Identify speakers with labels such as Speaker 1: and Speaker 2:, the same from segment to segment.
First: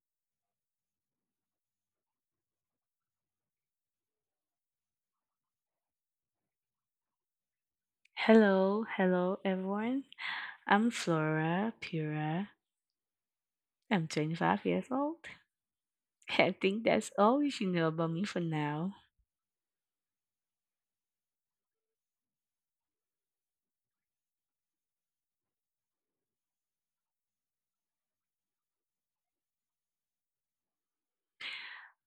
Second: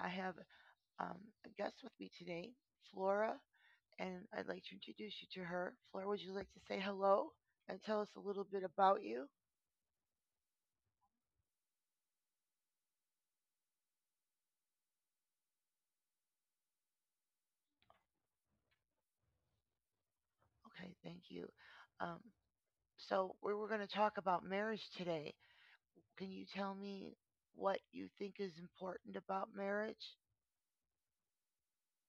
Speaker 1: I have um, a guest with me today, Flora, and I'd like to introduce you to her. Flora, would you like to say hello and tell us a little bit
Speaker 2: Hello,
Speaker 1: about you?
Speaker 2: hello everyone. I'm Flora Pura. I'm 25 years old. I think that's all you should know about me for now.
Speaker 1: Okay, thank you. Um, we're going to talk about marriage today. Can you tell me what you think is important about marriage?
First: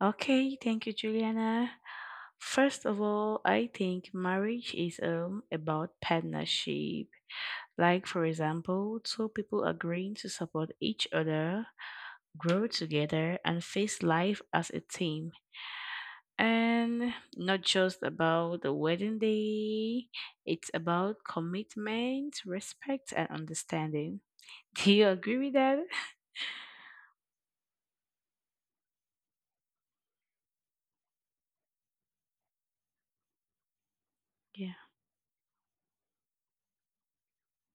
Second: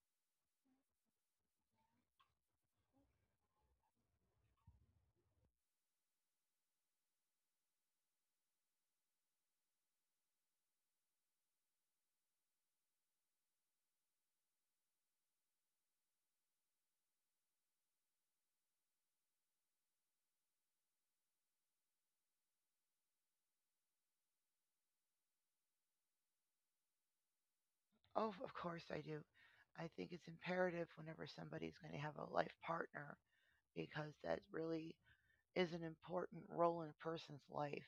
Speaker 2: Okay, thank you, Juliana. First of all, I think marriage is about partnership. Like, for example, two people agreeing to support each other, grow together, and face life as a team. And not just about the wedding day. It's about commitment, respect, and understanding. Do you agree with that?
Speaker 1: Oh, of course I do. I think it's imperative whenever somebody's going to have a life partner because that
Speaker 2: Yeah.
Speaker 1: really is an important role in a person's life.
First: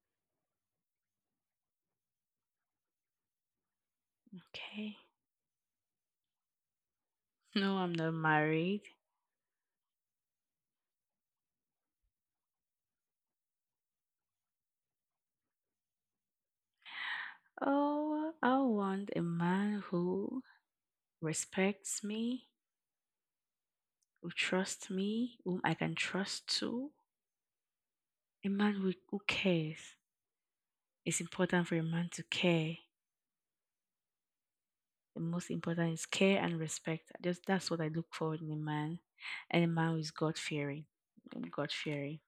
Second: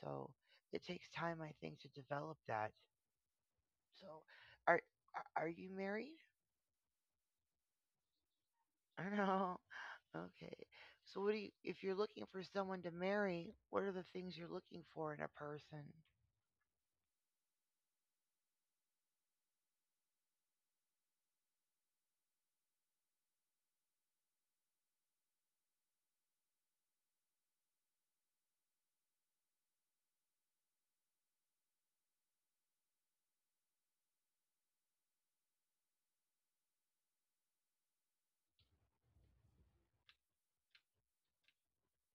Speaker 1: So it takes time, I think, to develop that. So, are
Speaker 2: Okay.
Speaker 1: are you married?
Speaker 2: No, I'm not married.
Speaker 1: I know. Okay. So, what do you? If you're looking for someone to marry, what are the things you're looking for in a person?
Speaker 2: Oh, I want a man who respects me, who trusts me, whom I can trust to. A man who cares. It's important for a man to care. The most important is care and respect. I Just that's what I look for in a man, and a man who is God fearing. God fearing.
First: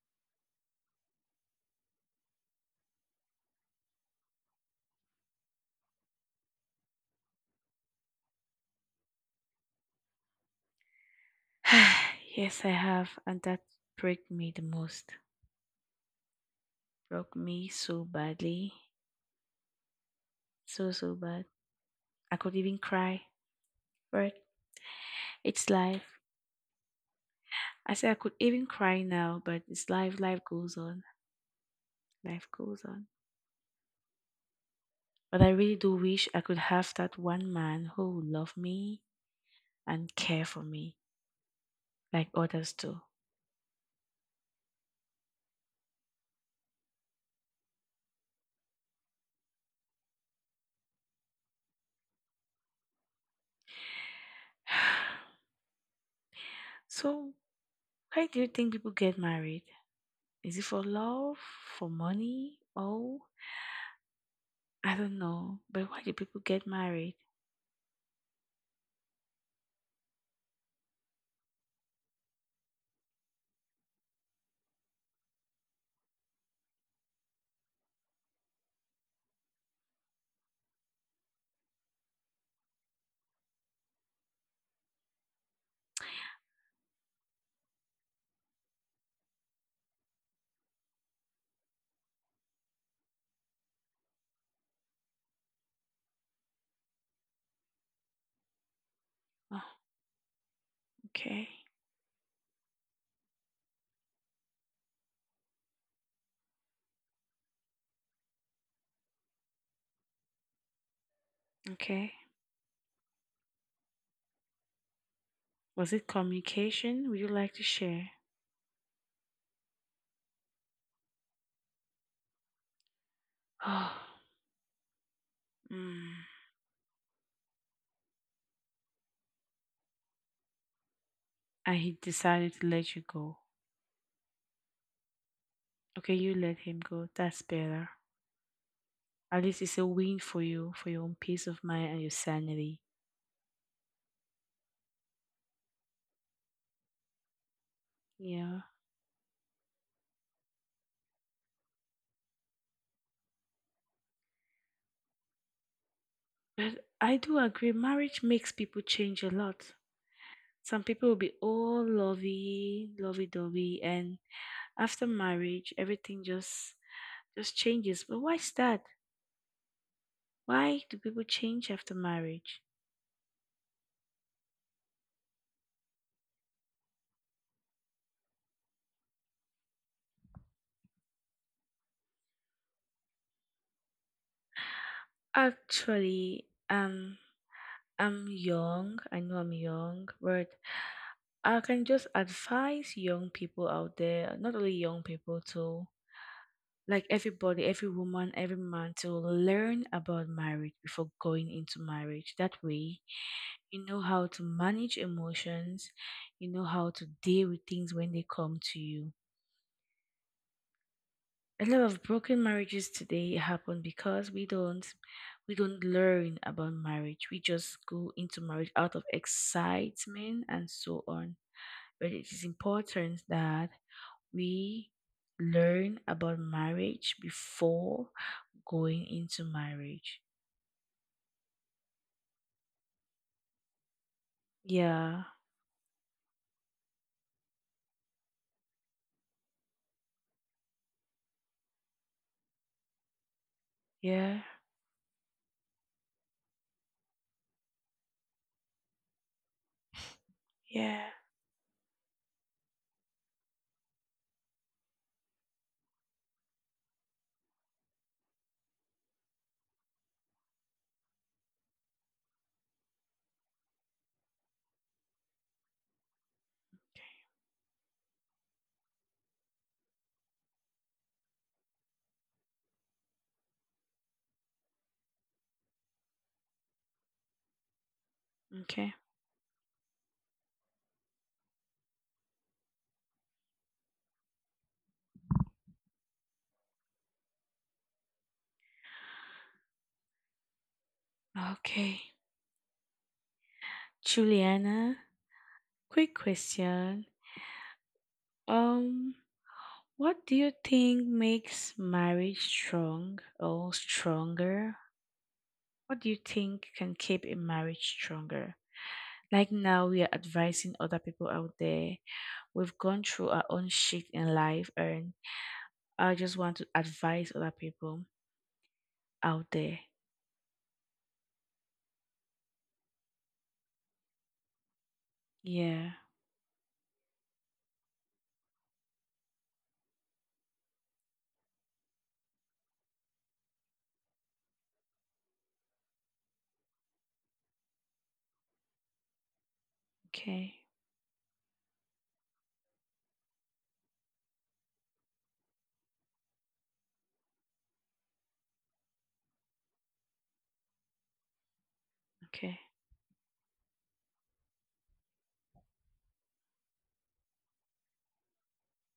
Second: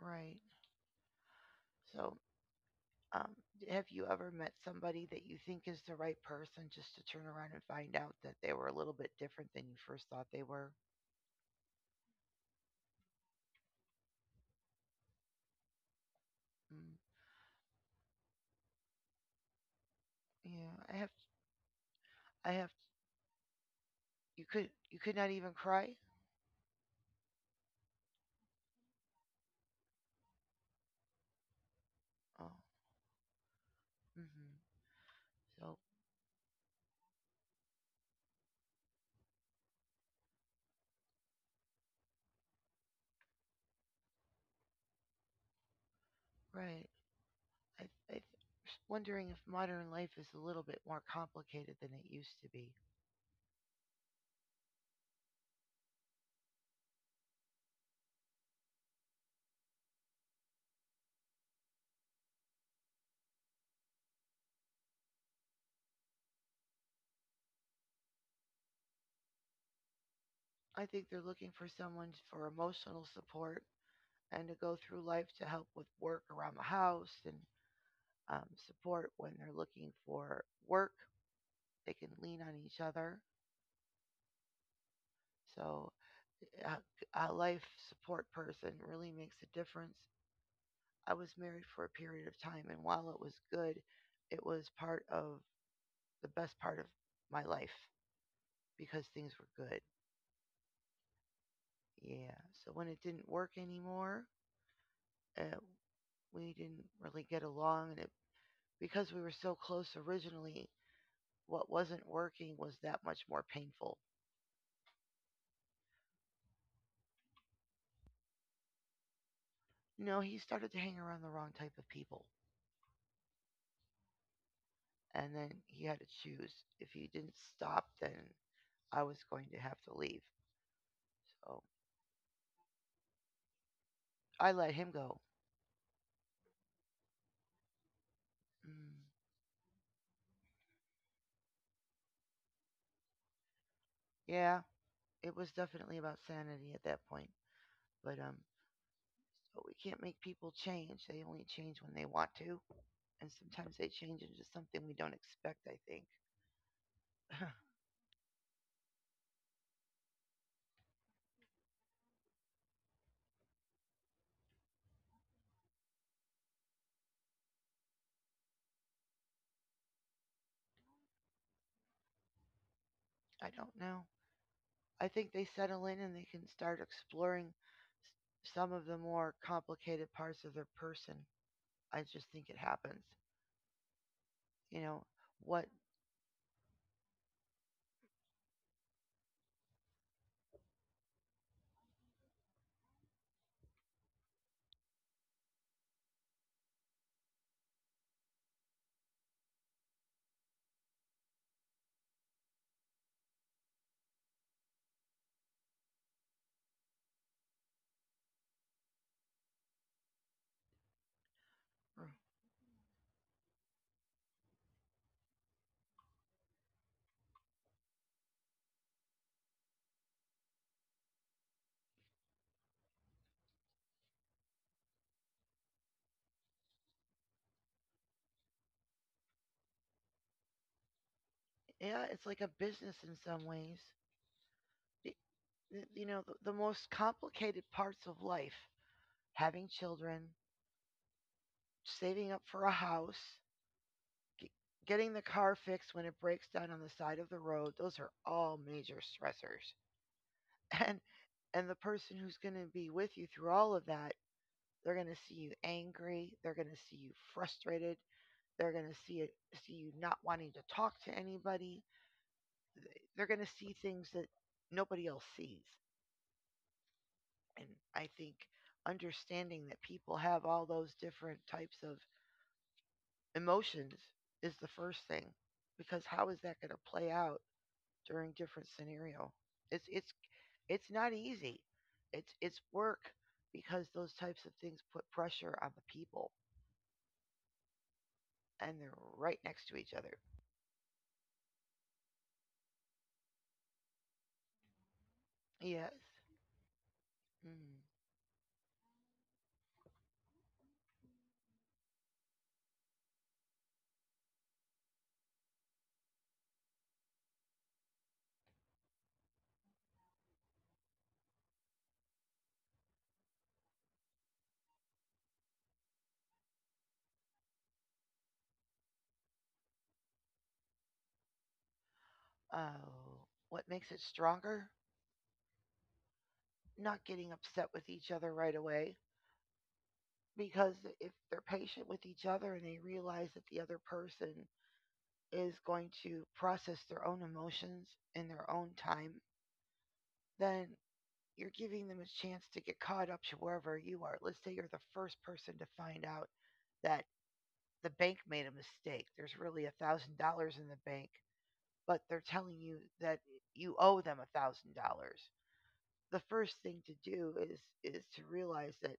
Speaker 1: Right. So, um, have you ever met somebody that you think is the right person, just to turn around and find out that they were a little bit different than you first thought they were?
Speaker 2: Yes, I have, and that broke me the most.
Speaker 1: Mm,
Speaker 2: Broke me so badly,
Speaker 1: yeah.
Speaker 2: so
Speaker 1: I have.
Speaker 2: so bad. I
Speaker 1: I
Speaker 2: could
Speaker 1: have.
Speaker 2: even cry, but
Speaker 1: You could. You could not even
Speaker 2: it's
Speaker 1: cry.
Speaker 2: life. I say I could even cry now, but it's life. Life goes on. Life
Speaker 1: Oh.
Speaker 2: goes on.
Speaker 1: Hmm.
Speaker 2: But I really
Speaker 1: So.
Speaker 2: do wish I could have that one man who would love me and care for me like others do.
Speaker 1: Right. I, I'm wondering if modern life is a little bit more complicated than it used to be.
Speaker 2: So, why do you think people get married? Is it for love, for money? Oh, I don't know. But why do people get married?
Speaker 1: I think they're looking for someone for emotional support and to go through life to help with work around the house and support when they're looking for work. They can lean on each other. So, a life support person really makes a difference. I was married for a period of time, and while it was good, it was part of the best part of my life because things
Speaker 2: Oh,
Speaker 1: were good.
Speaker 2: okay.
Speaker 1: Yeah. So when it didn't work anymore, uh, we didn't really get along, and it because we were so close originally, what wasn't
Speaker 2: Okay.
Speaker 1: working was that much more painful.
Speaker 2: Was it communication? Would you like to share?
Speaker 1: You know, he started to hang around the wrong type of people, and then
Speaker 2: Oh,
Speaker 1: he had to
Speaker 2: mm.
Speaker 1: choose. If he didn't stop, then I was going to have to leave. So
Speaker 2: And he decided to let you go.
Speaker 1: I let him go.
Speaker 2: Okay, you let him go. That's better.
Speaker 1: Mm,
Speaker 2: At least it's a win for you, for your own peace of mind and your sanity.
Speaker 1: yeah, it was definitely about sanity at that point. But
Speaker 2: Yeah.
Speaker 1: so we can't make people change. They only change when they want to. And sometimes they change into something we don't expect, I think.
Speaker 2: But I do agree, marriage makes people change a lot. Some people will be all lovey, lovey dovey, and after marriage, everything just changes. But why is that? Why do people change after marriage?
Speaker 1: I don't know. I think they settle in and they can start exploring some of the more complicated parts of their person. I just think it happens. You know, what,
Speaker 2: Actually, I'm young. I know I'm young, but I can just advise young people out there, not only young people, to like everybody, every woman, every man, to learn about marriage before going into marriage. That way, you know how to manage emotions, you know how to deal with things when they come to you. A lot of broken marriages today happen because we don't learn about marriage. We just go into marriage out of excitement and so on, but it is important that we learn about marriage before going into marriage.
Speaker 1: yeah, it's like a business in some ways.
Speaker 2: Yeah,
Speaker 1: You know, the most complicated parts of life: having children, saving up for a house,
Speaker 2: yeah,
Speaker 1: g- getting the car fixed when it breaks down on the side of the road, those are all major stressors.
Speaker 2: yeah.
Speaker 1: and and the person who's going to be with you through all of that, they're going to see you angry, they're going to see you frustrated, they're going to see it, see you not wanting to talk to anybody, they're going to see things that nobody else sees. And I think understanding that people have all those different types of emotions is the first thing, because how is that going to play out during different
Speaker 2: Okay.
Speaker 1: scenario. It's it's not easy. It's work because those types of things put pressure on the people, and they're right next to each other.
Speaker 2: Okay, Juliana,
Speaker 1: Yes.
Speaker 2: quick question.
Speaker 1: Mm.
Speaker 2: um What do you think makes marriage strong or stronger? What do you think can keep a marriage stronger? Like now, we are advising other people out there. We've gone through our own shit in life, and I just want to advise other people out there.
Speaker 1: Oh, what makes it stronger?
Speaker 2: Yeah.
Speaker 1: Not getting upset with each other right away because if they're patient with each other and they realize that the other person is going to process their own emotions in their own time,
Speaker 2: Okay.
Speaker 1: then you're giving them a chance to get caught up to wherever you are. Let's say you're the first person to find out that the bank made a mistake. There's really $1,000 in the bank, but they're telling
Speaker 2: Okay.
Speaker 1: you that you owe them $1,000. The first thing to do is to realize that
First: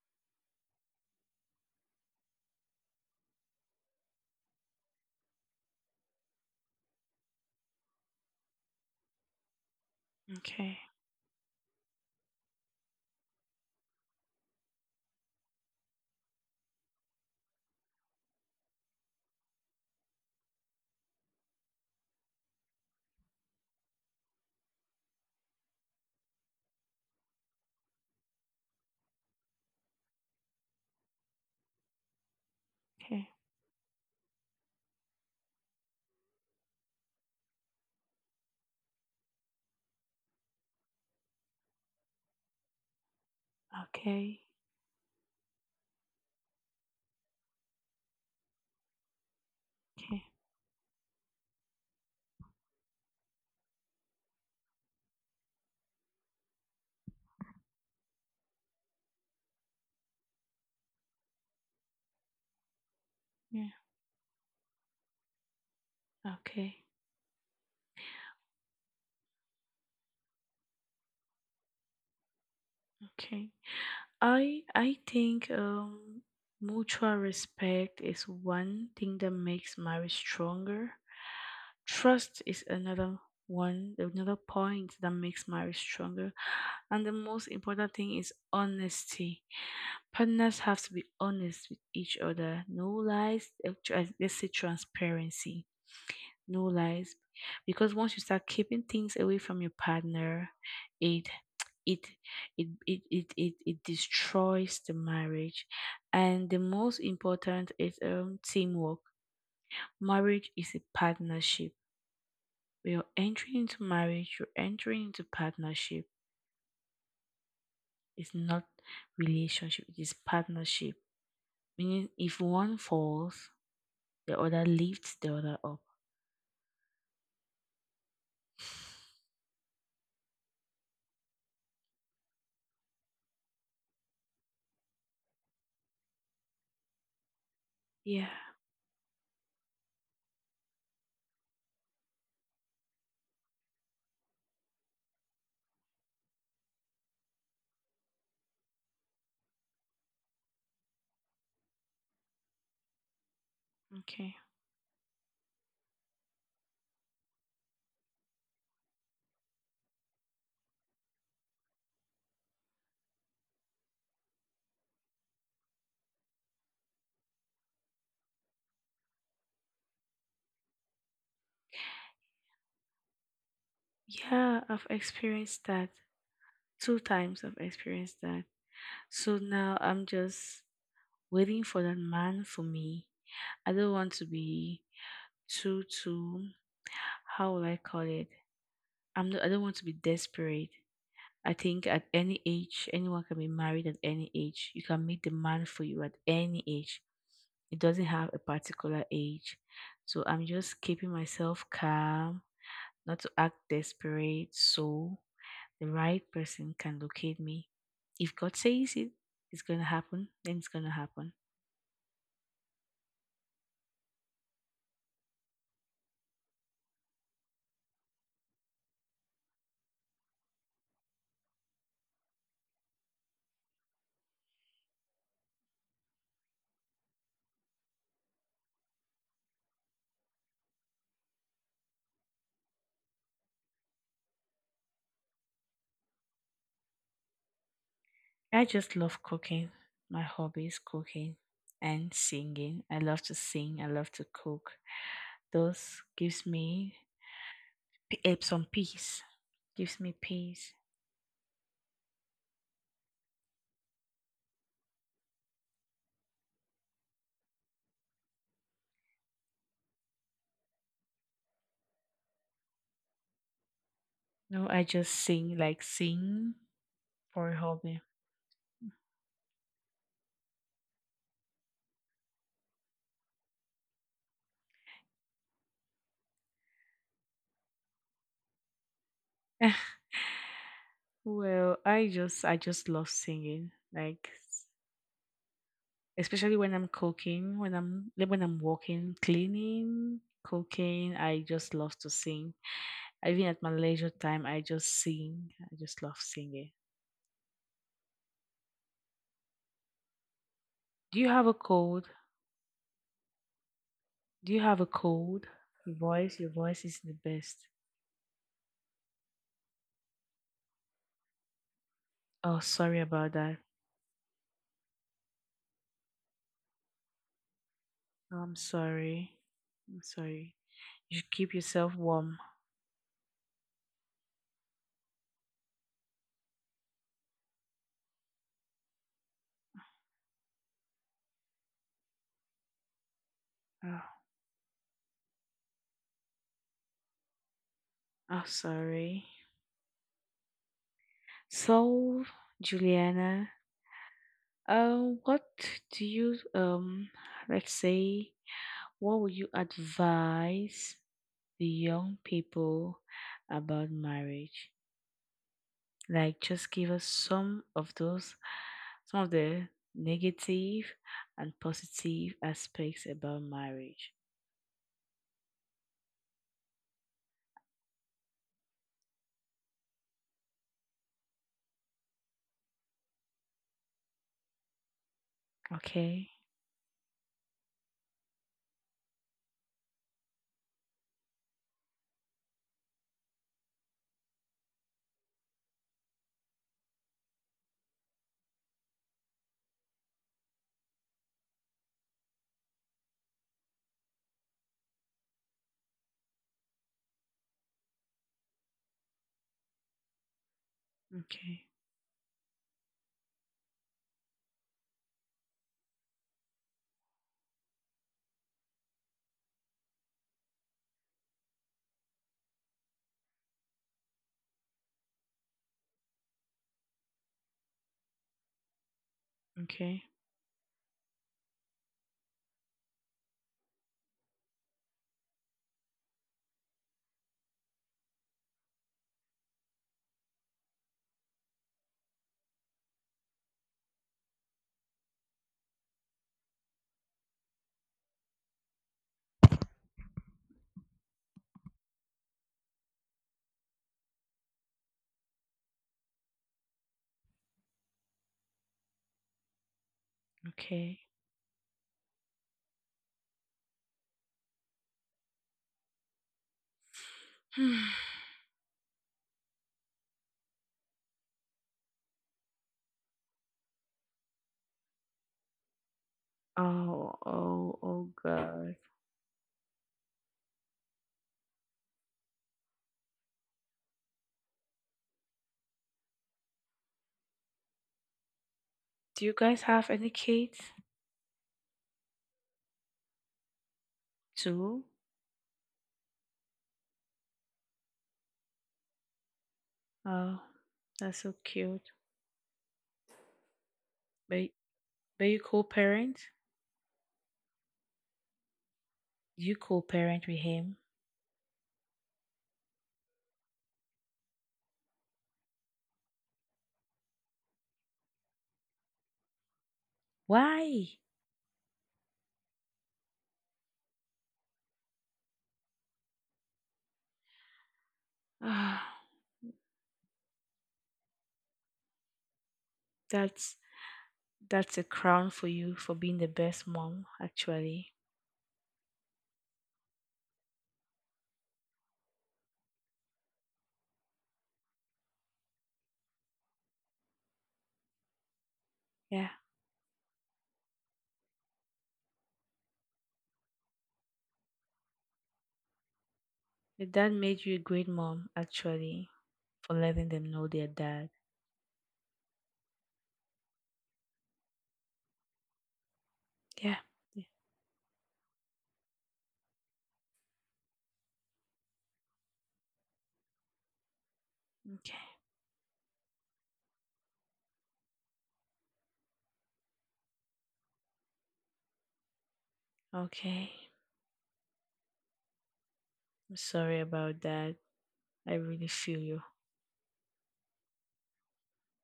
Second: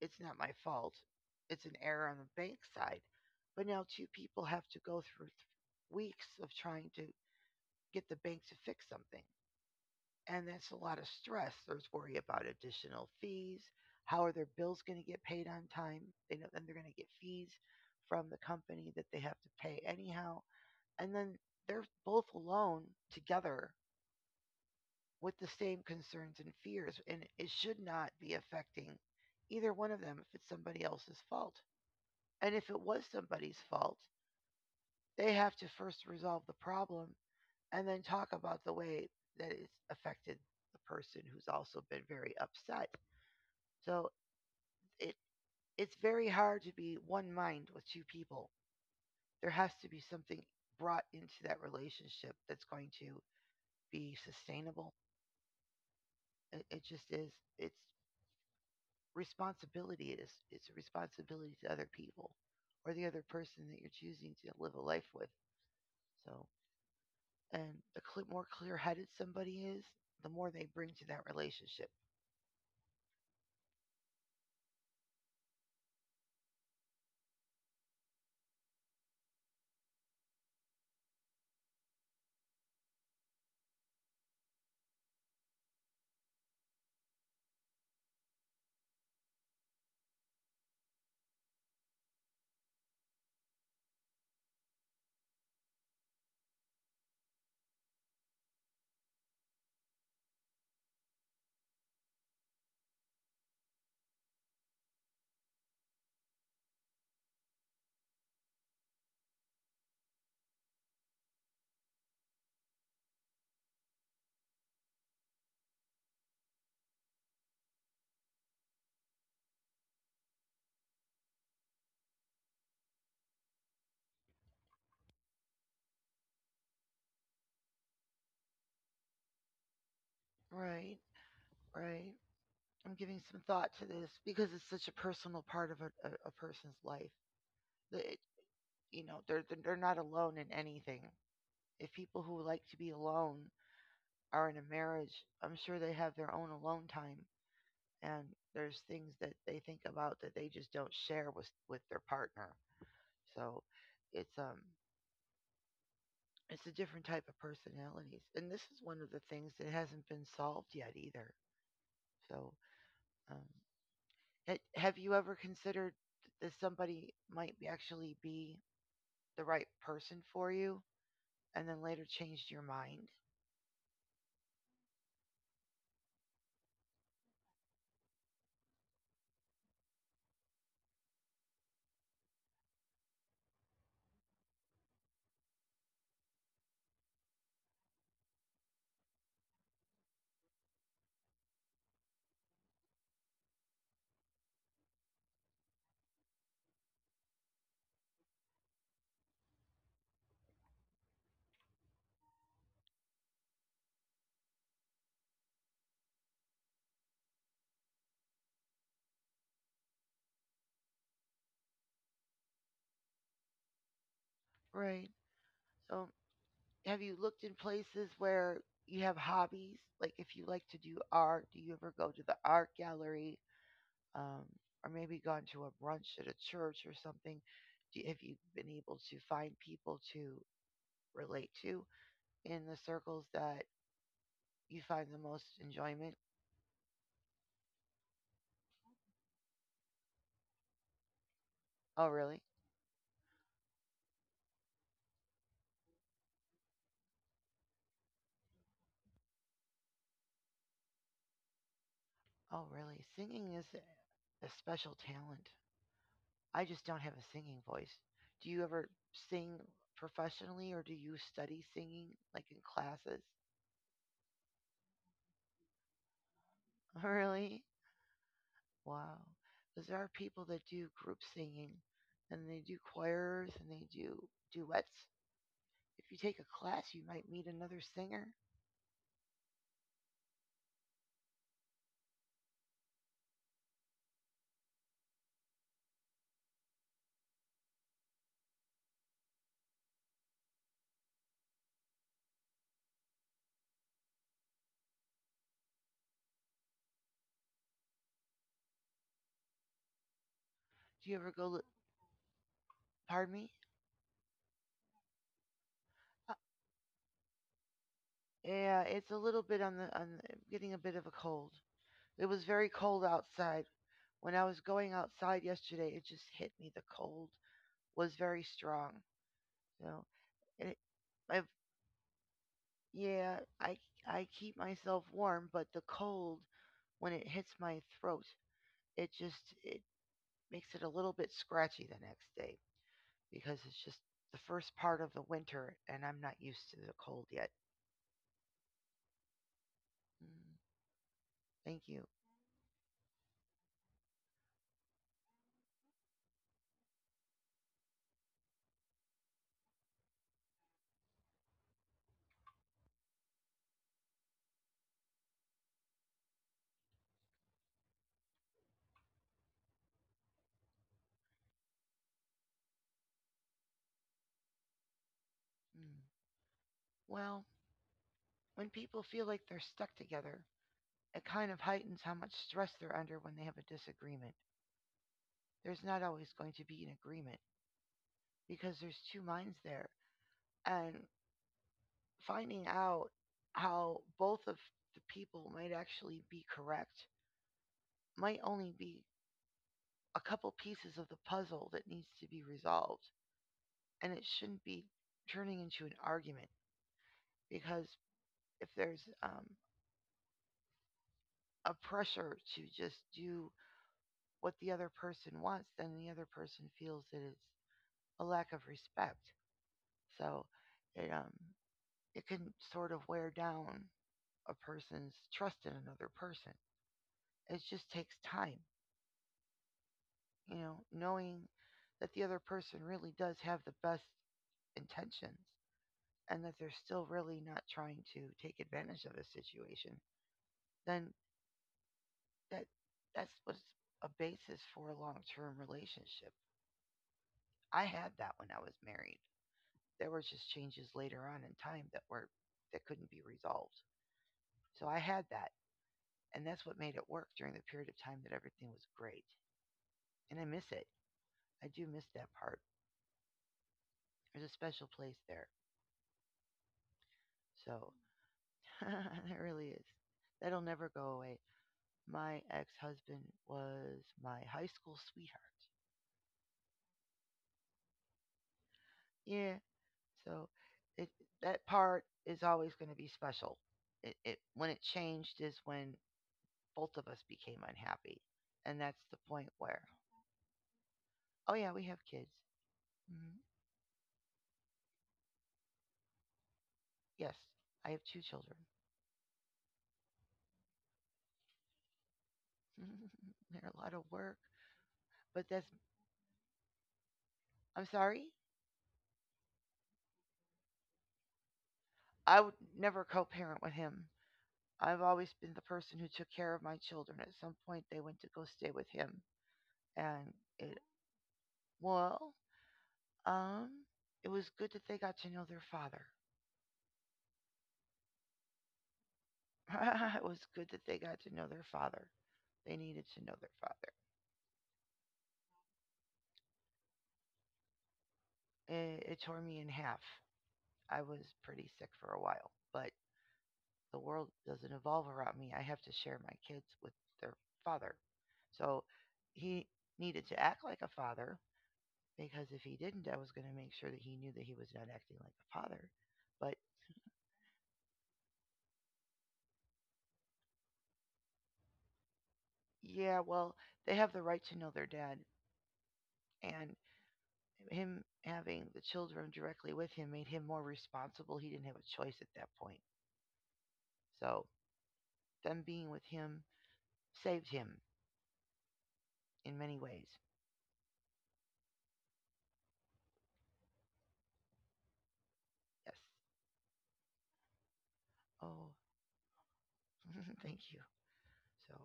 Speaker 1: it's not my fault. It's an error on the bank side. But now two people have to go through weeks of trying to get the bank to fix something. And that's a
Speaker 2: Okay.
Speaker 1: lot of stress. There's worry about additional fees. How are their bills going to get paid on time? They know then they're going to get fees from the company that they have to pay anyhow. And then they're both alone together with the same concerns and fears, and it should not be affecting either one of them if it's somebody else's fault. And if it was
Speaker 2: Okay.
Speaker 1: somebody's fault, they have to first resolve the problem and then talk about the way that it's affected the person who's also been very upset. So
Speaker 2: Okay.
Speaker 1: it it's very hard to be one mind with two people. There has to be
Speaker 2: Okay.
Speaker 1: something brought into that relationship that's going to be sustainable. It just is. It's responsibility. It is. It's a responsibility to other people, or the other person
Speaker 2: Yeah.
Speaker 1: that you're choosing to live a life with. So,
Speaker 2: Okay.
Speaker 1: and the cle more clear-headed somebody is, the more they bring to that relationship.
Speaker 2: Okay. I think mutual respect is one thing that makes marriage stronger. Trust is another one, another point that makes marriage stronger. And the most important thing is honesty. Partners have to be honest with each other. No lies, let's say transparency. No lies. Because once you start keeping things away from your partner, it it it destroys the marriage. And the most important is teamwork. Marriage is a partnership. When you're entering into marriage, you're entering into partnership. It's not relationship, it is partnership. Meaning if one falls, the other lifts the other up.
Speaker 1: Right. Right. I'm giving some thought to this because it's such a personal part of a person's life. That it,
Speaker 2: Yeah,
Speaker 1: you know, they're not alone in anything. If people who like to be alone are in a marriage, I'm sure they have their own alone time, and there's things that they think about that they just don't share with their partner. So it's
Speaker 2: okay.
Speaker 1: um it's a different type of personalities, and this is one of the things that hasn't been solved yet either. So um, have you ever considered that somebody might be actually be the right person for you, and then later changed your mind?
Speaker 2: Yeah, I've experienced that. Two times I've experienced that. So now I'm just waiting for that man for me. I don't want to be too, too, how will I call it? I don't want to be desperate. I think at any age, anyone can be married at any age. You can meet the man for you at any age. It doesn't have a particular age. So I'm just keeping myself calm, not to act desperate, so the right person can locate me. If God says it, it's going to happen, then it's going to happen.
Speaker 1: Right. So have you looked in places where you have hobbies? Like if you like to do art, do you ever go to the art gallery, um, or maybe gone to a brunch at a church or something? Have you been able to find people to relate to in the circles that you find the most enjoyment?
Speaker 2: I just love cooking. My hobby is cooking
Speaker 1: Oh,
Speaker 2: and
Speaker 1: really?
Speaker 2: singing. I love to sing. I love to cook. Those gives me some peace. Gives me peace.
Speaker 1: Oh, really? Singing is a special talent. I just don't have a singing voice. Do you ever sing professionally or do you study singing like in classes?
Speaker 2: No, I just sing, like sing for a
Speaker 1: Really?
Speaker 2: hobby.
Speaker 1: Wow. Because there are people that do group singing, and they do choirs, and they do duets. If you take a class, you might meet another singer.
Speaker 2: Well, I just love singing. Like, especially when I'm cooking, when I'm walking, cleaning, cooking, I just love to sing. Even at my leisure time, I just sing. I just love singing.
Speaker 1: Do you
Speaker 2: Do you
Speaker 1: ever
Speaker 2: have
Speaker 1: go?
Speaker 2: a
Speaker 1: Li-
Speaker 2: cold?
Speaker 1: Pardon me.
Speaker 2: Do you have a cold?
Speaker 1: Uh,
Speaker 2: Your voice is the best.
Speaker 1: yeah, it's a little bit on the getting a bit of a cold. It was
Speaker 2: Oh,
Speaker 1: very
Speaker 2: sorry
Speaker 1: cold
Speaker 2: about that.
Speaker 1: outside. When I was going outside yesterday, it just hit me. The cold was very
Speaker 2: I'm
Speaker 1: strong.
Speaker 2: sorry.
Speaker 1: You
Speaker 2: I'm
Speaker 1: know,
Speaker 2: sorry.
Speaker 1: and it,
Speaker 2: You should
Speaker 1: I've,
Speaker 2: keep yourself warm.
Speaker 1: yeah, I keep myself warm, but the cold when it hits my throat, it just it makes it a little bit scratchy the next day. Because it's just
Speaker 2: Oh,
Speaker 1: the first part of the winter and I'm not used to the cold yet.
Speaker 2: I'm sorry.
Speaker 1: Mm, thank you.
Speaker 2: So, Juliana, uh, what do you let's say, what would you advise the young people about marriage? Like, just give us some of those, some of the negative and positive aspects about marriage.
Speaker 1: Mm. Well, when people feel like they're stuck together, it kind of heightens how much stress they're under when they have a disagreement. There's not always
Speaker 2: Okay,
Speaker 1: going to be an agreement because there's two minds there. And finding out how both of the people might actually be correct might only be a couple pieces of the puzzle that needs to be resolved. And it shouldn't be turning into an argument. Because if there's
Speaker 2: okay,
Speaker 1: a pressure to just do what the other person wants, then the other person feels that it's a lack of respect. So it it can sort of wear down a person's trust in another person. It just takes time,
Speaker 2: okay,
Speaker 1: you know, knowing that the other person really does have the best intentions and that they're still really not trying to take advantage of the situation. Then that that's what's a basis for a long-term relationship. I had that when I was married. There were just changes later on in time that were that couldn't be resolved. So I had that, and that's what made it work during the period of time that everything was great. And I miss it.
Speaker 2: okay.
Speaker 1: I do miss that part. There's a special place there. So it really is. That'll never go away. My ex-husband was my high school sweetheart.
Speaker 2: Oh, oh, oh, God.
Speaker 1: Yeah, so it, that part is always going to be special. It when it changed is when both of us became unhappy, and that's the
Speaker 2: Do you
Speaker 1: point
Speaker 2: guys
Speaker 1: where
Speaker 2: have any kids?
Speaker 1: oh yeah we have kids. Hmm.
Speaker 2: Two?
Speaker 1: Yes, I have two children.
Speaker 2: Oh, that's so cute.
Speaker 1: They're a lot of work,
Speaker 2: But, but,
Speaker 1: but
Speaker 2: you
Speaker 1: that's
Speaker 2: co-parent?
Speaker 1: I'm sorry.
Speaker 2: You co-parent with him?
Speaker 1: I would never co-parent with him. I've always been the person who took care of my children. At some point, they went to go stay with him, and it
Speaker 2: Why?
Speaker 1: well, um, it was good that they got to know their father.
Speaker 2: Ah,
Speaker 1: It was good that they got to know their father. They needed to know their
Speaker 2: that's
Speaker 1: father.
Speaker 2: that's a crown for you for being the best mom, actually.
Speaker 1: It tore me in half. I was pretty sick for a while, but the world doesn't evolve around me. I have to share my kids with their father. So
Speaker 2: Yeah.
Speaker 1: he needed to act like a father because if he didn't, I was going to make sure that he knew that he was not acting like a father. But
Speaker 2: Your dad made you a great mom, actually, for letting them know their dad.
Speaker 1: yeah, well, they have the right to know their dad, and
Speaker 2: Yeah. Yeah.
Speaker 1: him having the children directly with him made him more responsible. He didn't have a choice at that point. So
Speaker 2: Okay.
Speaker 1: them being with him saved him in many ways.
Speaker 2: Okay.
Speaker 1: Yes.
Speaker 2: I'm sorry about that. I really
Speaker 1: Oh,
Speaker 2: feel you.
Speaker 1: thank you. So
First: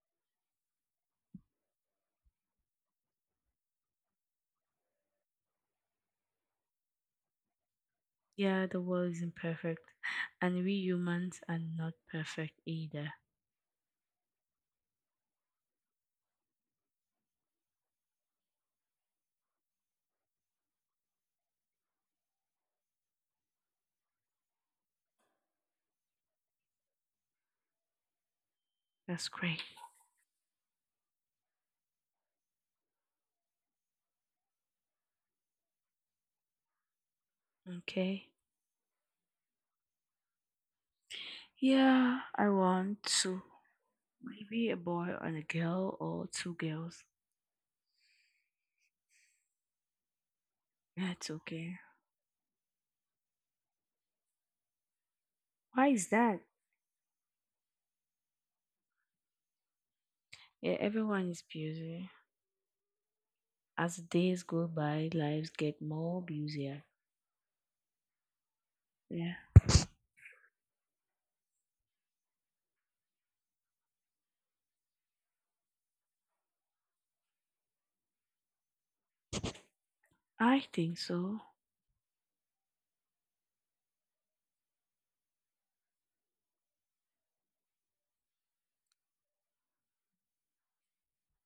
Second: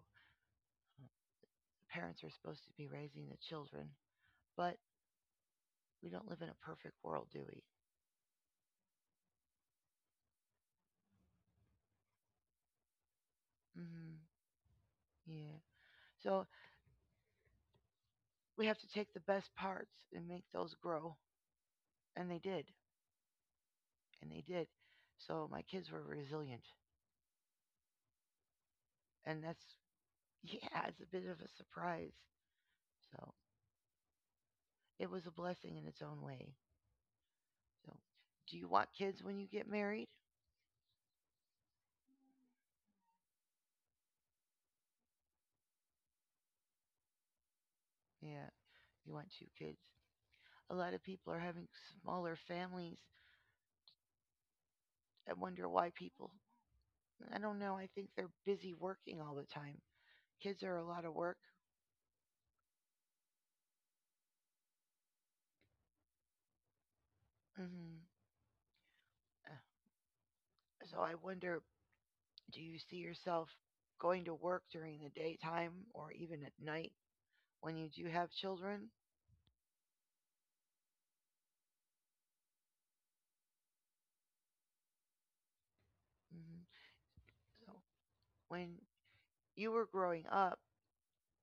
Speaker 1: parents are supposed to be raising the children, but we don't live in a perfect world, do we?
Speaker 2: Yeah, the world isn't perfect. And we humans are not perfect either.
Speaker 1: Mm hmm. Yeah. So we have to take the best parts and make those grow, and they did, and they did. So my kids were resilient,
Speaker 2: That's
Speaker 1: and
Speaker 2: great.
Speaker 1: that's yeah, it's a bit of a surprise. So it was a blessing in its own way. So,
Speaker 2: Okay.
Speaker 1: do you want kids when you get married?
Speaker 2: Yeah, I want to. Maybe a boy and a girl, or two girls.
Speaker 1: Yeah. You want two kids. A lot of people
Speaker 2: That's
Speaker 1: are having
Speaker 2: okay.
Speaker 1: smaller families. I wonder why
Speaker 2: Why is
Speaker 1: people.
Speaker 2: that?
Speaker 1: I don't know. I think they're busy working all the time. Kids are
Speaker 2: Yeah,
Speaker 1: a lot of
Speaker 2: everyone
Speaker 1: work.
Speaker 2: is busy. As days go by, lives get more busier.
Speaker 1: Hmm.
Speaker 2: Yeah,
Speaker 1: So I wonder, do you see yourself going to work during the daytime or even at night when you do have children?
Speaker 2: I think so.
Speaker 1: Hmm. So when you were growing up,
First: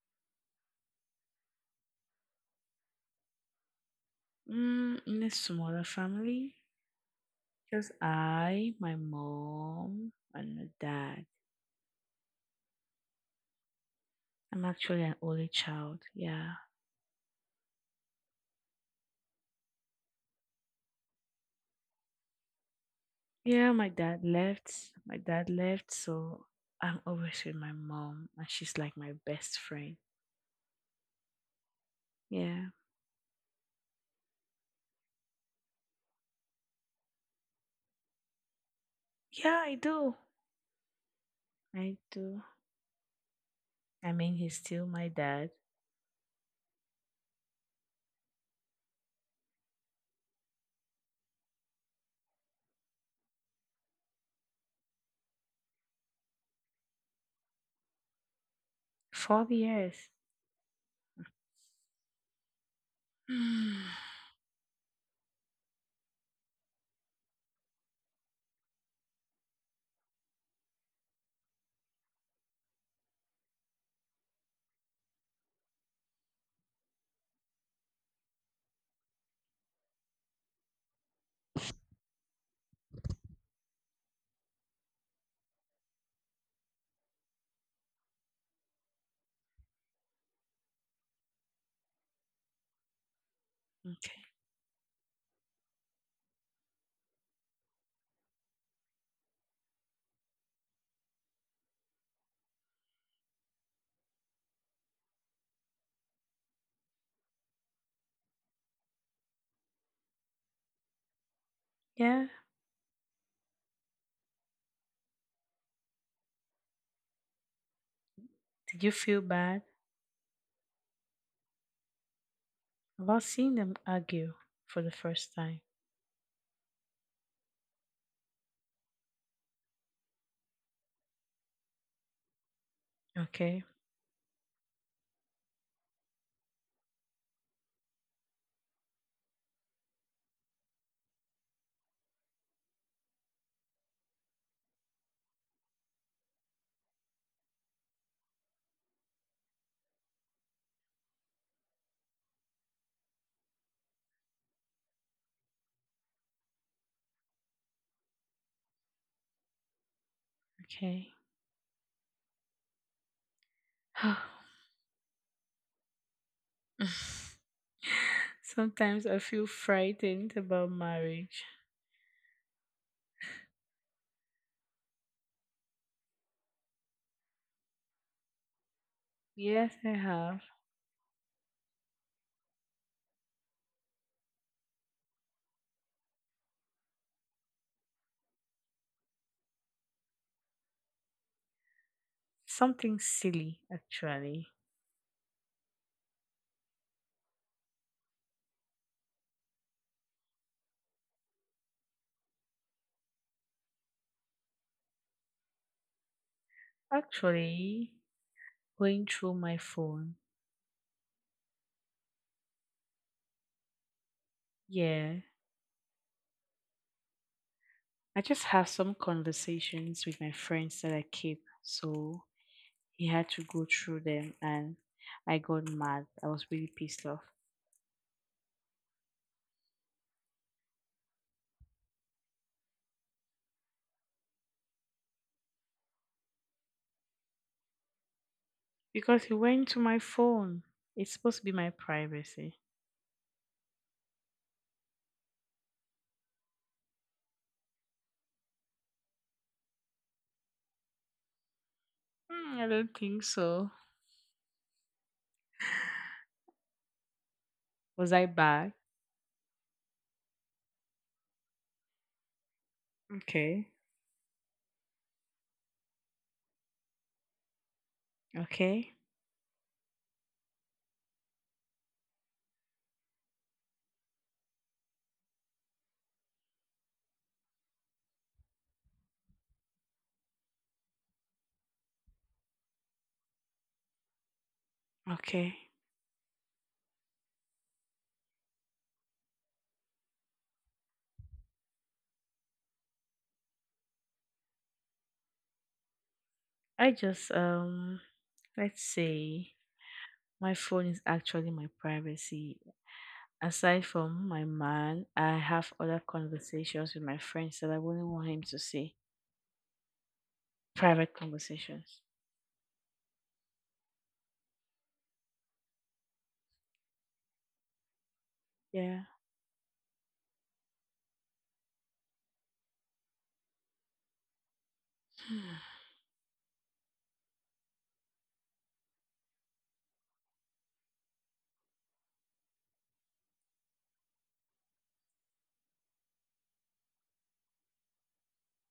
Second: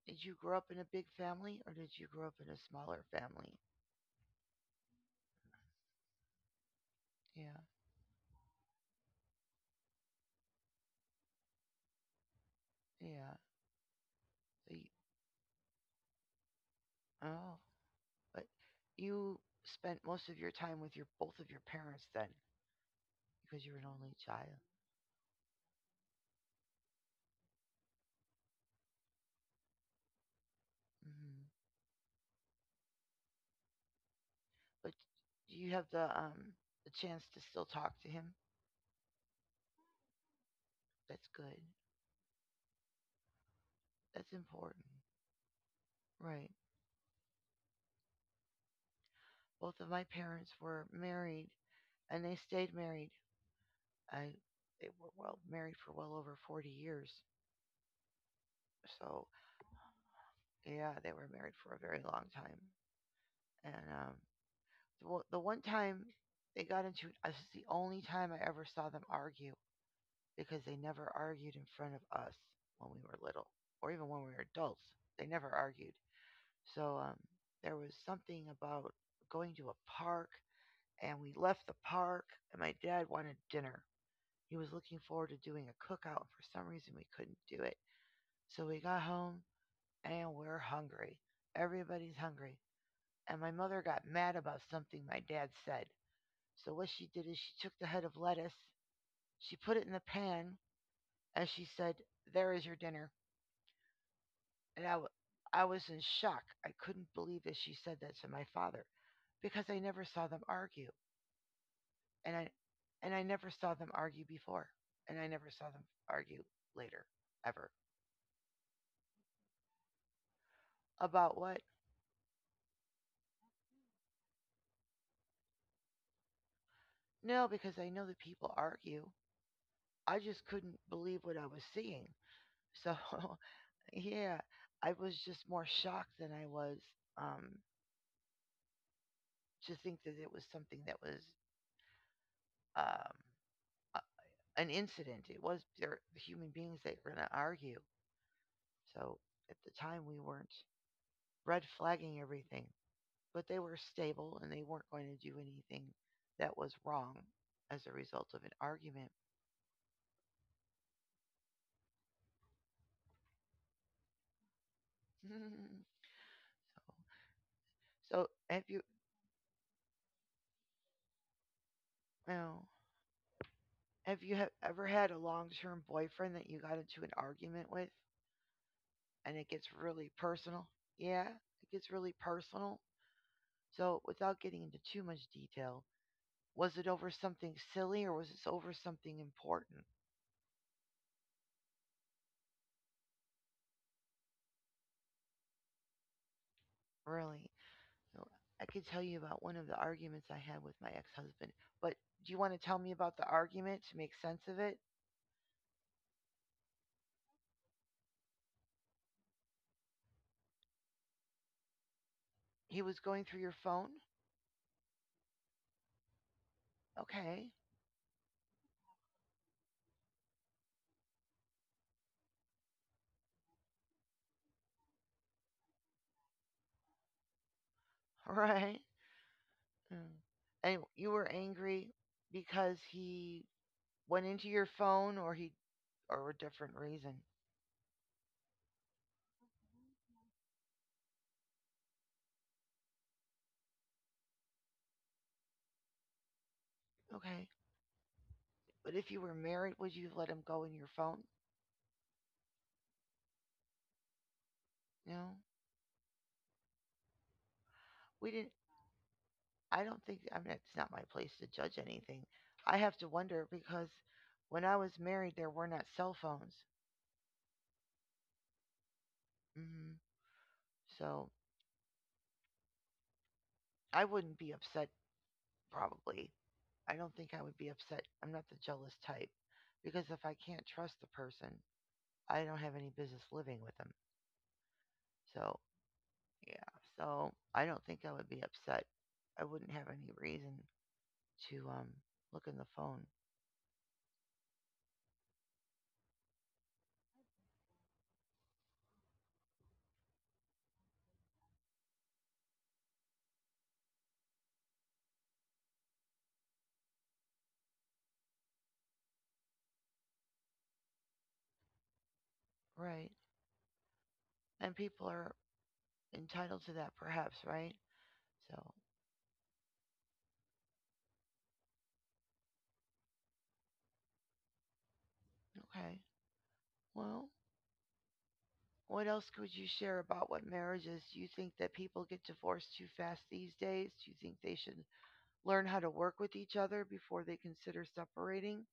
Speaker 1: did you grow up in a big family or did you grow up in a smaller family?
Speaker 2: Mm, in a smaller family,
Speaker 1: Yeah,
Speaker 2: just I, my mom, and my dad.
Speaker 1: yeah.
Speaker 2: I'm
Speaker 1: So you,
Speaker 2: actually an only child. Yeah.
Speaker 1: oh, but you spent most of your time with your both of your parents then, because
Speaker 2: Yeah,
Speaker 1: you were an
Speaker 2: my
Speaker 1: only
Speaker 2: dad
Speaker 1: child.
Speaker 2: left. My dad left, so I'm always with my mom, and she's like my best friend.
Speaker 1: hmm
Speaker 2: Yeah.
Speaker 1: But you have the chance to still talk to him.
Speaker 2: Yeah, I do.
Speaker 1: That's good.
Speaker 2: I do. I
Speaker 1: That's
Speaker 2: mean, he's
Speaker 1: important.
Speaker 2: still my dad.
Speaker 1: Right. Both of my parents were married, and they stayed married. I they were well married for well over 40 years. So
Speaker 2: 4 years.
Speaker 1: yeah, they were married for a very long time. And the one time they got into it, this is the only time I ever saw them argue, because they never argued in front of us when we were little or even when we were adults. They never argued. So there was something about going to a park, and we left the park, and my dad wanted dinner. He was looking forward to doing a cookout, and for some reason we couldn't do it. So we got home, and we're hungry. Everybody's hungry. And my mother got
Speaker 2: Okay.
Speaker 1: mad about something my dad said. So what she did is she took the head of lettuce, she put it in the pan, and she said, "There is your dinner." And I was in shock. I couldn't believe that she said that to my father, because I never saw them argue.
Speaker 2: Yeah.
Speaker 1: And I, and I never saw them argue before. And I never saw them argue later, ever.
Speaker 2: Did you feel bad
Speaker 1: About what?
Speaker 2: about seeing them argue for the first time?
Speaker 1: No, because I know that people argue. I just couldn't believe what I was seeing. So,
Speaker 2: Okay.
Speaker 1: yeah, I was just more shocked than I was, um, to think that it was something that was, um, an incident. It was they're human beings that were going to argue. So at the time, we weren't red flagging everything, but they were stable and they weren't going to do anything that was wrong as a result of an argument.
Speaker 2: Okay.
Speaker 1: so, so,
Speaker 2: Sometimes I feel frightened about marriage.
Speaker 1: no, have you ever had a long term boyfriend that you got into an argument with and it gets
Speaker 2: Yes, I
Speaker 1: really
Speaker 2: have.
Speaker 1: personal? Yeah, it gets really personal. So, without getting into too much detail, was it over something silly or was it over something important?
Speaker 2: Something silly, actually.
Speaker 1: Really? So I could tell you about one of the arguments I had with my ex-husband. But do you want to tell me about the argument to make sense of it?
Speaker 2: Actually, going through my phone.
Speaker 1: He was going through your phone?
Speaker 2: Yeah.
Speaker 1: Okay.
Speaker 2: I just have some conversations with my friends that I keep. So he had to go through them, and I got mad. I was really pissed off.
Speaker 1: All right. Mm. And you were angry because he went into your phone, or a different reason.
Speaker 2: Because he went to my phone. It's supposed to be my privacy.
Speaker 1: Okay. But if you were married, would you have let him go in your phone?
Speaker 2: Mm, I don't think so.
Speaker 1: No.
Speaker 2: Was I
Speaker 1: We didn't
Speaker 2: bad?
Speaker 1: I don't think, I mean, it's not my place to judge anything. I have to wonder
Speaker 2: Okay.
Speaker 1: because when I was married there were not cell phones.
Speaker 2: Okay.
Speaker 1: Mhm. So I wouldn't be upset, probably. I don't think I would be upset. I'm not the jealous type. Because if I can't trust the person, I don't have any business living with them.
Speaker 2: Okay.
Speaker 1: So, yeah. So I don't think I would be upset. I wouldn't have any reason to look in the phone.
Speaker 2: I just let's say, my phone is actually my privacy. Aside from my man, I have other conversations with my friends that I wouldn't want him to see. Private conversations.
Speaker 1: Right. And people are entitled to that, perhaps, right? So,
Speaker 2: Yeah.
Speaker 1: okay. Well, what else could you share about what marriages? Do you think that people get divorced too fast these days? Do you think they should learn how to work with each other before they consider separating?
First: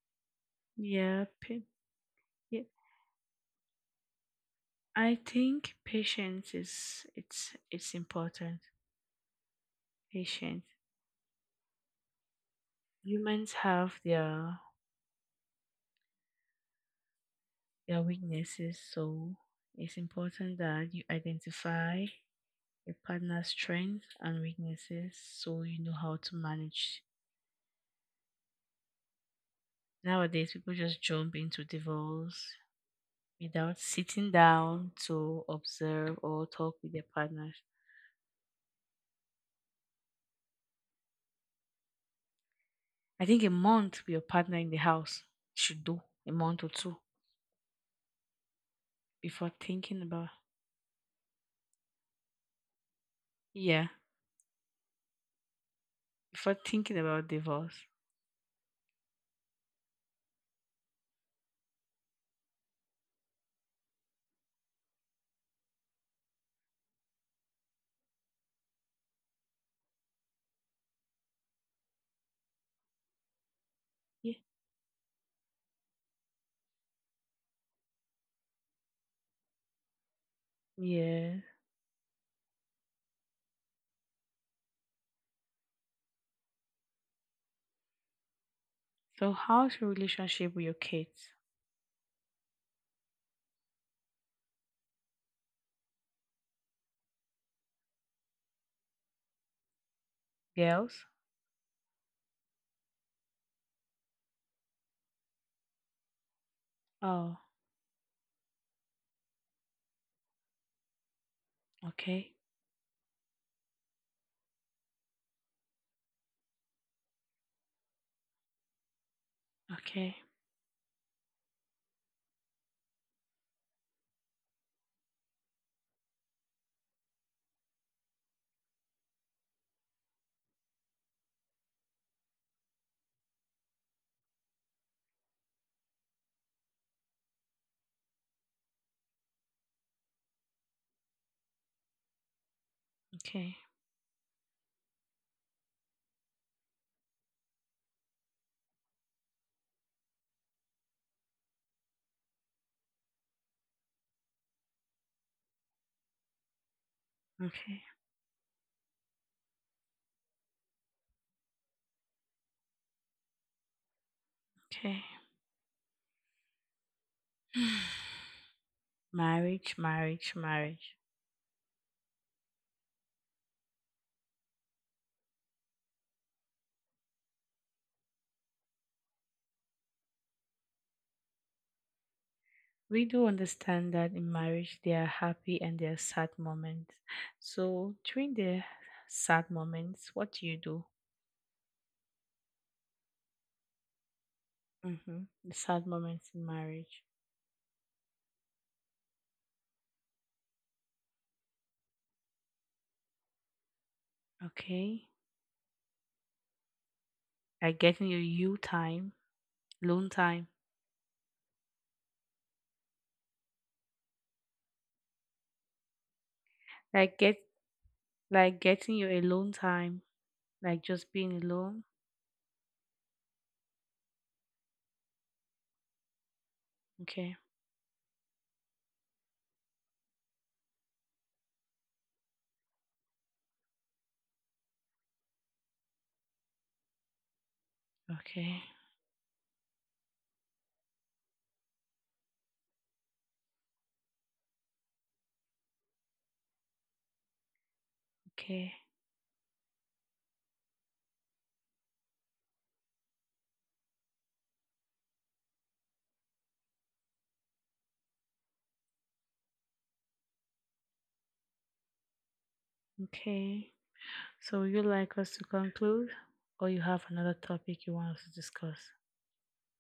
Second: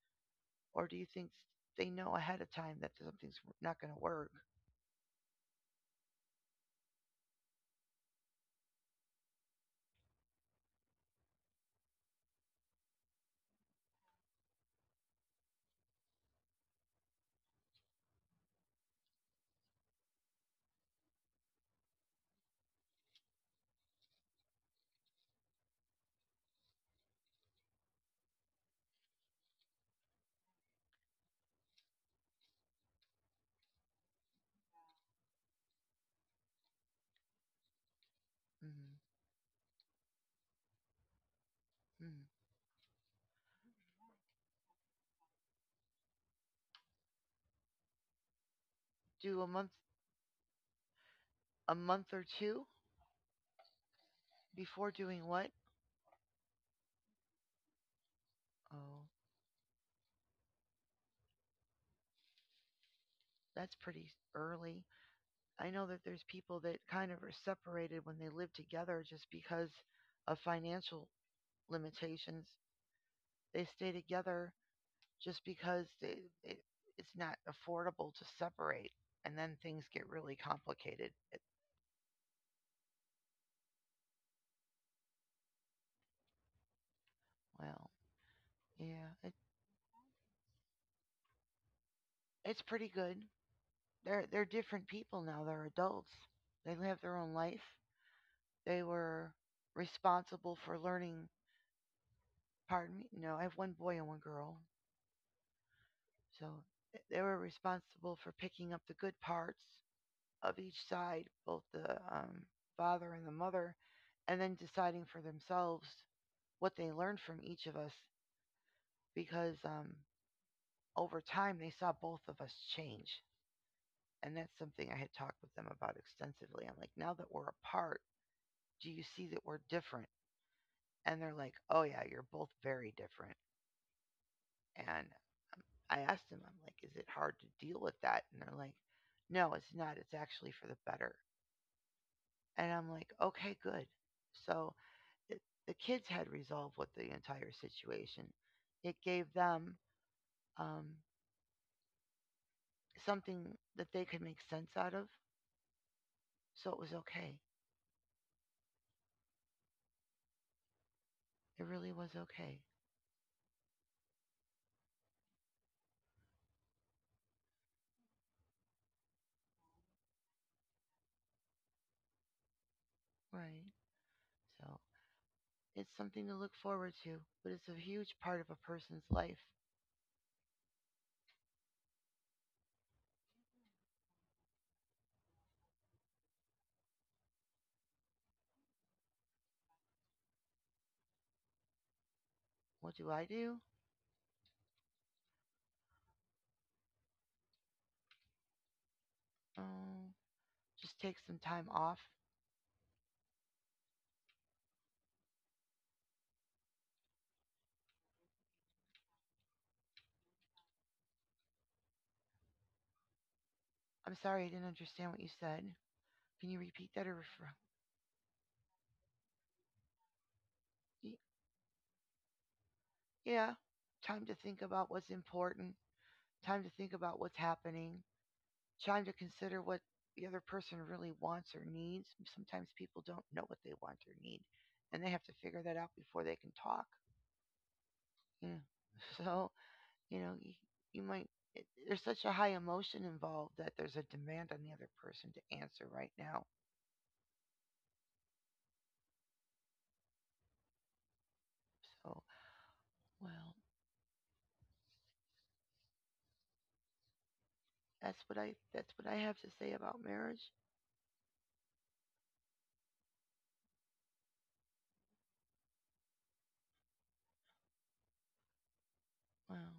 Speaker 1: Or do you
Speaker 2: Yeah,
Speaker 1: think they know ahead of
Speaker 2: yeah.
Speaker 1: time that something's not going to work?
Speaker 2: I think patience is it's important. Patience, humans have their weaknesses, so it's important that you identify your partner's strengths and weaknesses so you know how to manage. Nowadays people just jump into divorce without sitting down to observe or talk with their partners.
Speaker 1: Mm-hmm. Mm-hmm.
Speaker 2: I think a month with your partner in the house should do, a month or two
Speaker 1: Do
Speaker 2: before thinking about,
Speaker 1: a month or two
Speaker 2: yeah,
Speaker 1: before doing what?
Speaker 2: before thinking about divorce.
Speaker 1: Oh, that's pretty early. I know that there's people that kind of are separated when they live together just because of financial limitations. They stay
Speaker 2: Yeah.
Speaker 1: together just because it, it's not affordable to separate, and then things get really complicated.
Speaker 2: Yeah.
Speaker 1: Well, yeah, it,
Speaker 2: So how's your relationship with your kids?
Speaker 1: it's pretty good. They're different people now. They're adults. They live their own life. They were responsible for
Speaker 2: Girls.
Speaker 1: learning. Pardon me. No, I have one boy and one girl. So they were
Speaker 2: Oh,
Speaker 1: responsible for picking up the good parts of each side, both the
Speaker 2: okay,
Speaker 1: father and the mother, and then deciding for themselves what they learned from each of us. Because
Speaker 2: okay,
Speaker 1: over time, they saw both of us change, and that's something I had talked with them about extensively. I'm like, now that we're apart, do you see that we're different? And they're like, oh yeah, you're both very different. And I asked them, I'm like, is it hard to deal with that? And they're like, no, it's not. It's actually for the better. And I'm like, okay,
Speaker 2: okay,
Speaker 1: good. So it, the kids had resolved with the entire situation. It gave them um, something that they could make sense out of. So it was okay.
Speaker 2: okay,
Speaker 1: It really was okay.
Speaker 2: okay. Marriage, marriage, marriage.
Speaker 1: Right. So it's something to look forward to, but it's a huge part of a person's life.
Speaker 2: We do understand that in marriage there are happy and there are sad moments. So during the sad moments, what do you do?
Speaker 1: What do I do?
Speaker 2: Mm-hmm. The sad moments in marriage.
Speaker 1: Oh, just take some time off.
Speaker 2: Okay, like getting your you time, alone time.
Speaker 1: I'm sorry I didn't understand what you said. Can you repeat that or
Speaker 2: Like get
Speaker 1: refer?
Speaker 2: like getting your alone time, like just being alone.
Speaker 1: Yeah. Time to think about what's important, time to think about what's
Speaker 2: Okay,
Speaker 1: happening, time to consider what the other person really wants or needs. Sometimes people don't know what they want or need, and they have to figure that out before they can talk. Yeah.
Speaker 2: okay,
Speaker 1: So You know, you, you might, there's such a high emotion involved that there's a demand on the other person to answer right now.
Speaker 2: okay,
Speaker 1: So, well, that's what I have to say about marriage.
Speaker 2: okay. So, would you like us to conclude, or you have another topic you want us to discuss?
Speaker 1: Well,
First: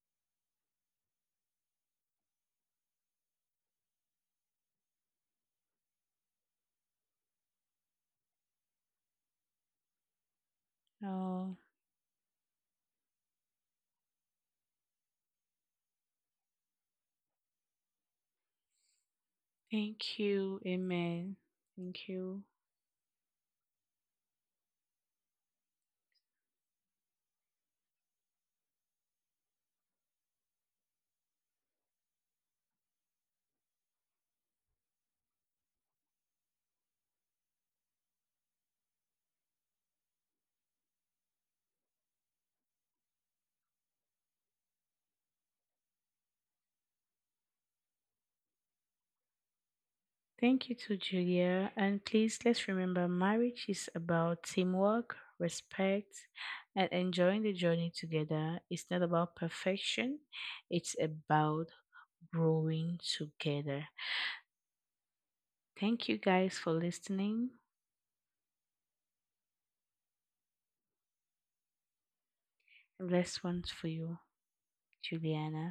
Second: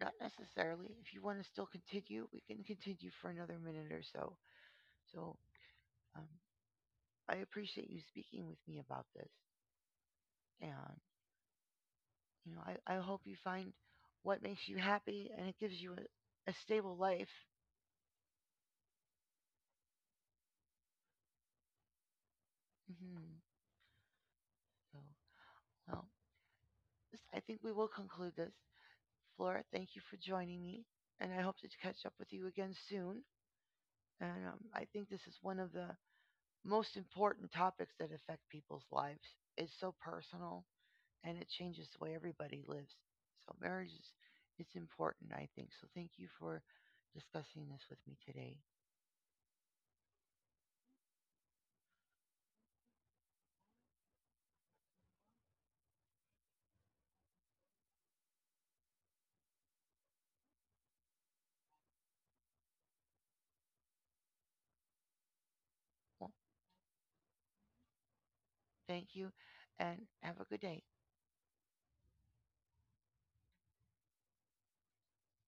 Speaker 1: not necessarily. If you want to still continue, we can continue for another minute or so. So, um, I appreciate you speaking with me about this. And,
Speaker 2: Oh,
Speaker 1: you know, I, I hope you find what makes you happy, and it gives you a stable life.
Speaker 2: thank you. Amen. Thank you.
Speaker 1: hmm So, well, I think we will conclude this. Flora, thank you for joining me, and I hope to catch up with you again soon. And I think this is one of the most important topics that affect people's lives. It's so personal, and it changes the way everybody lives. So marriage is it's important, I think. So thank you for discussing this with me today.
Speaker 2: Thank you to Julia. And please, let's remember, marriage is about teamwork, respect, and enjoying the journey together. It's not about perfection, it's about growing together. Thank you
Speaker 1: Well,
Speaker 2: guys for listening.
Speaker 1: thank you, and have a good day.
Speaker 2: Blessed ones for you, Juliana.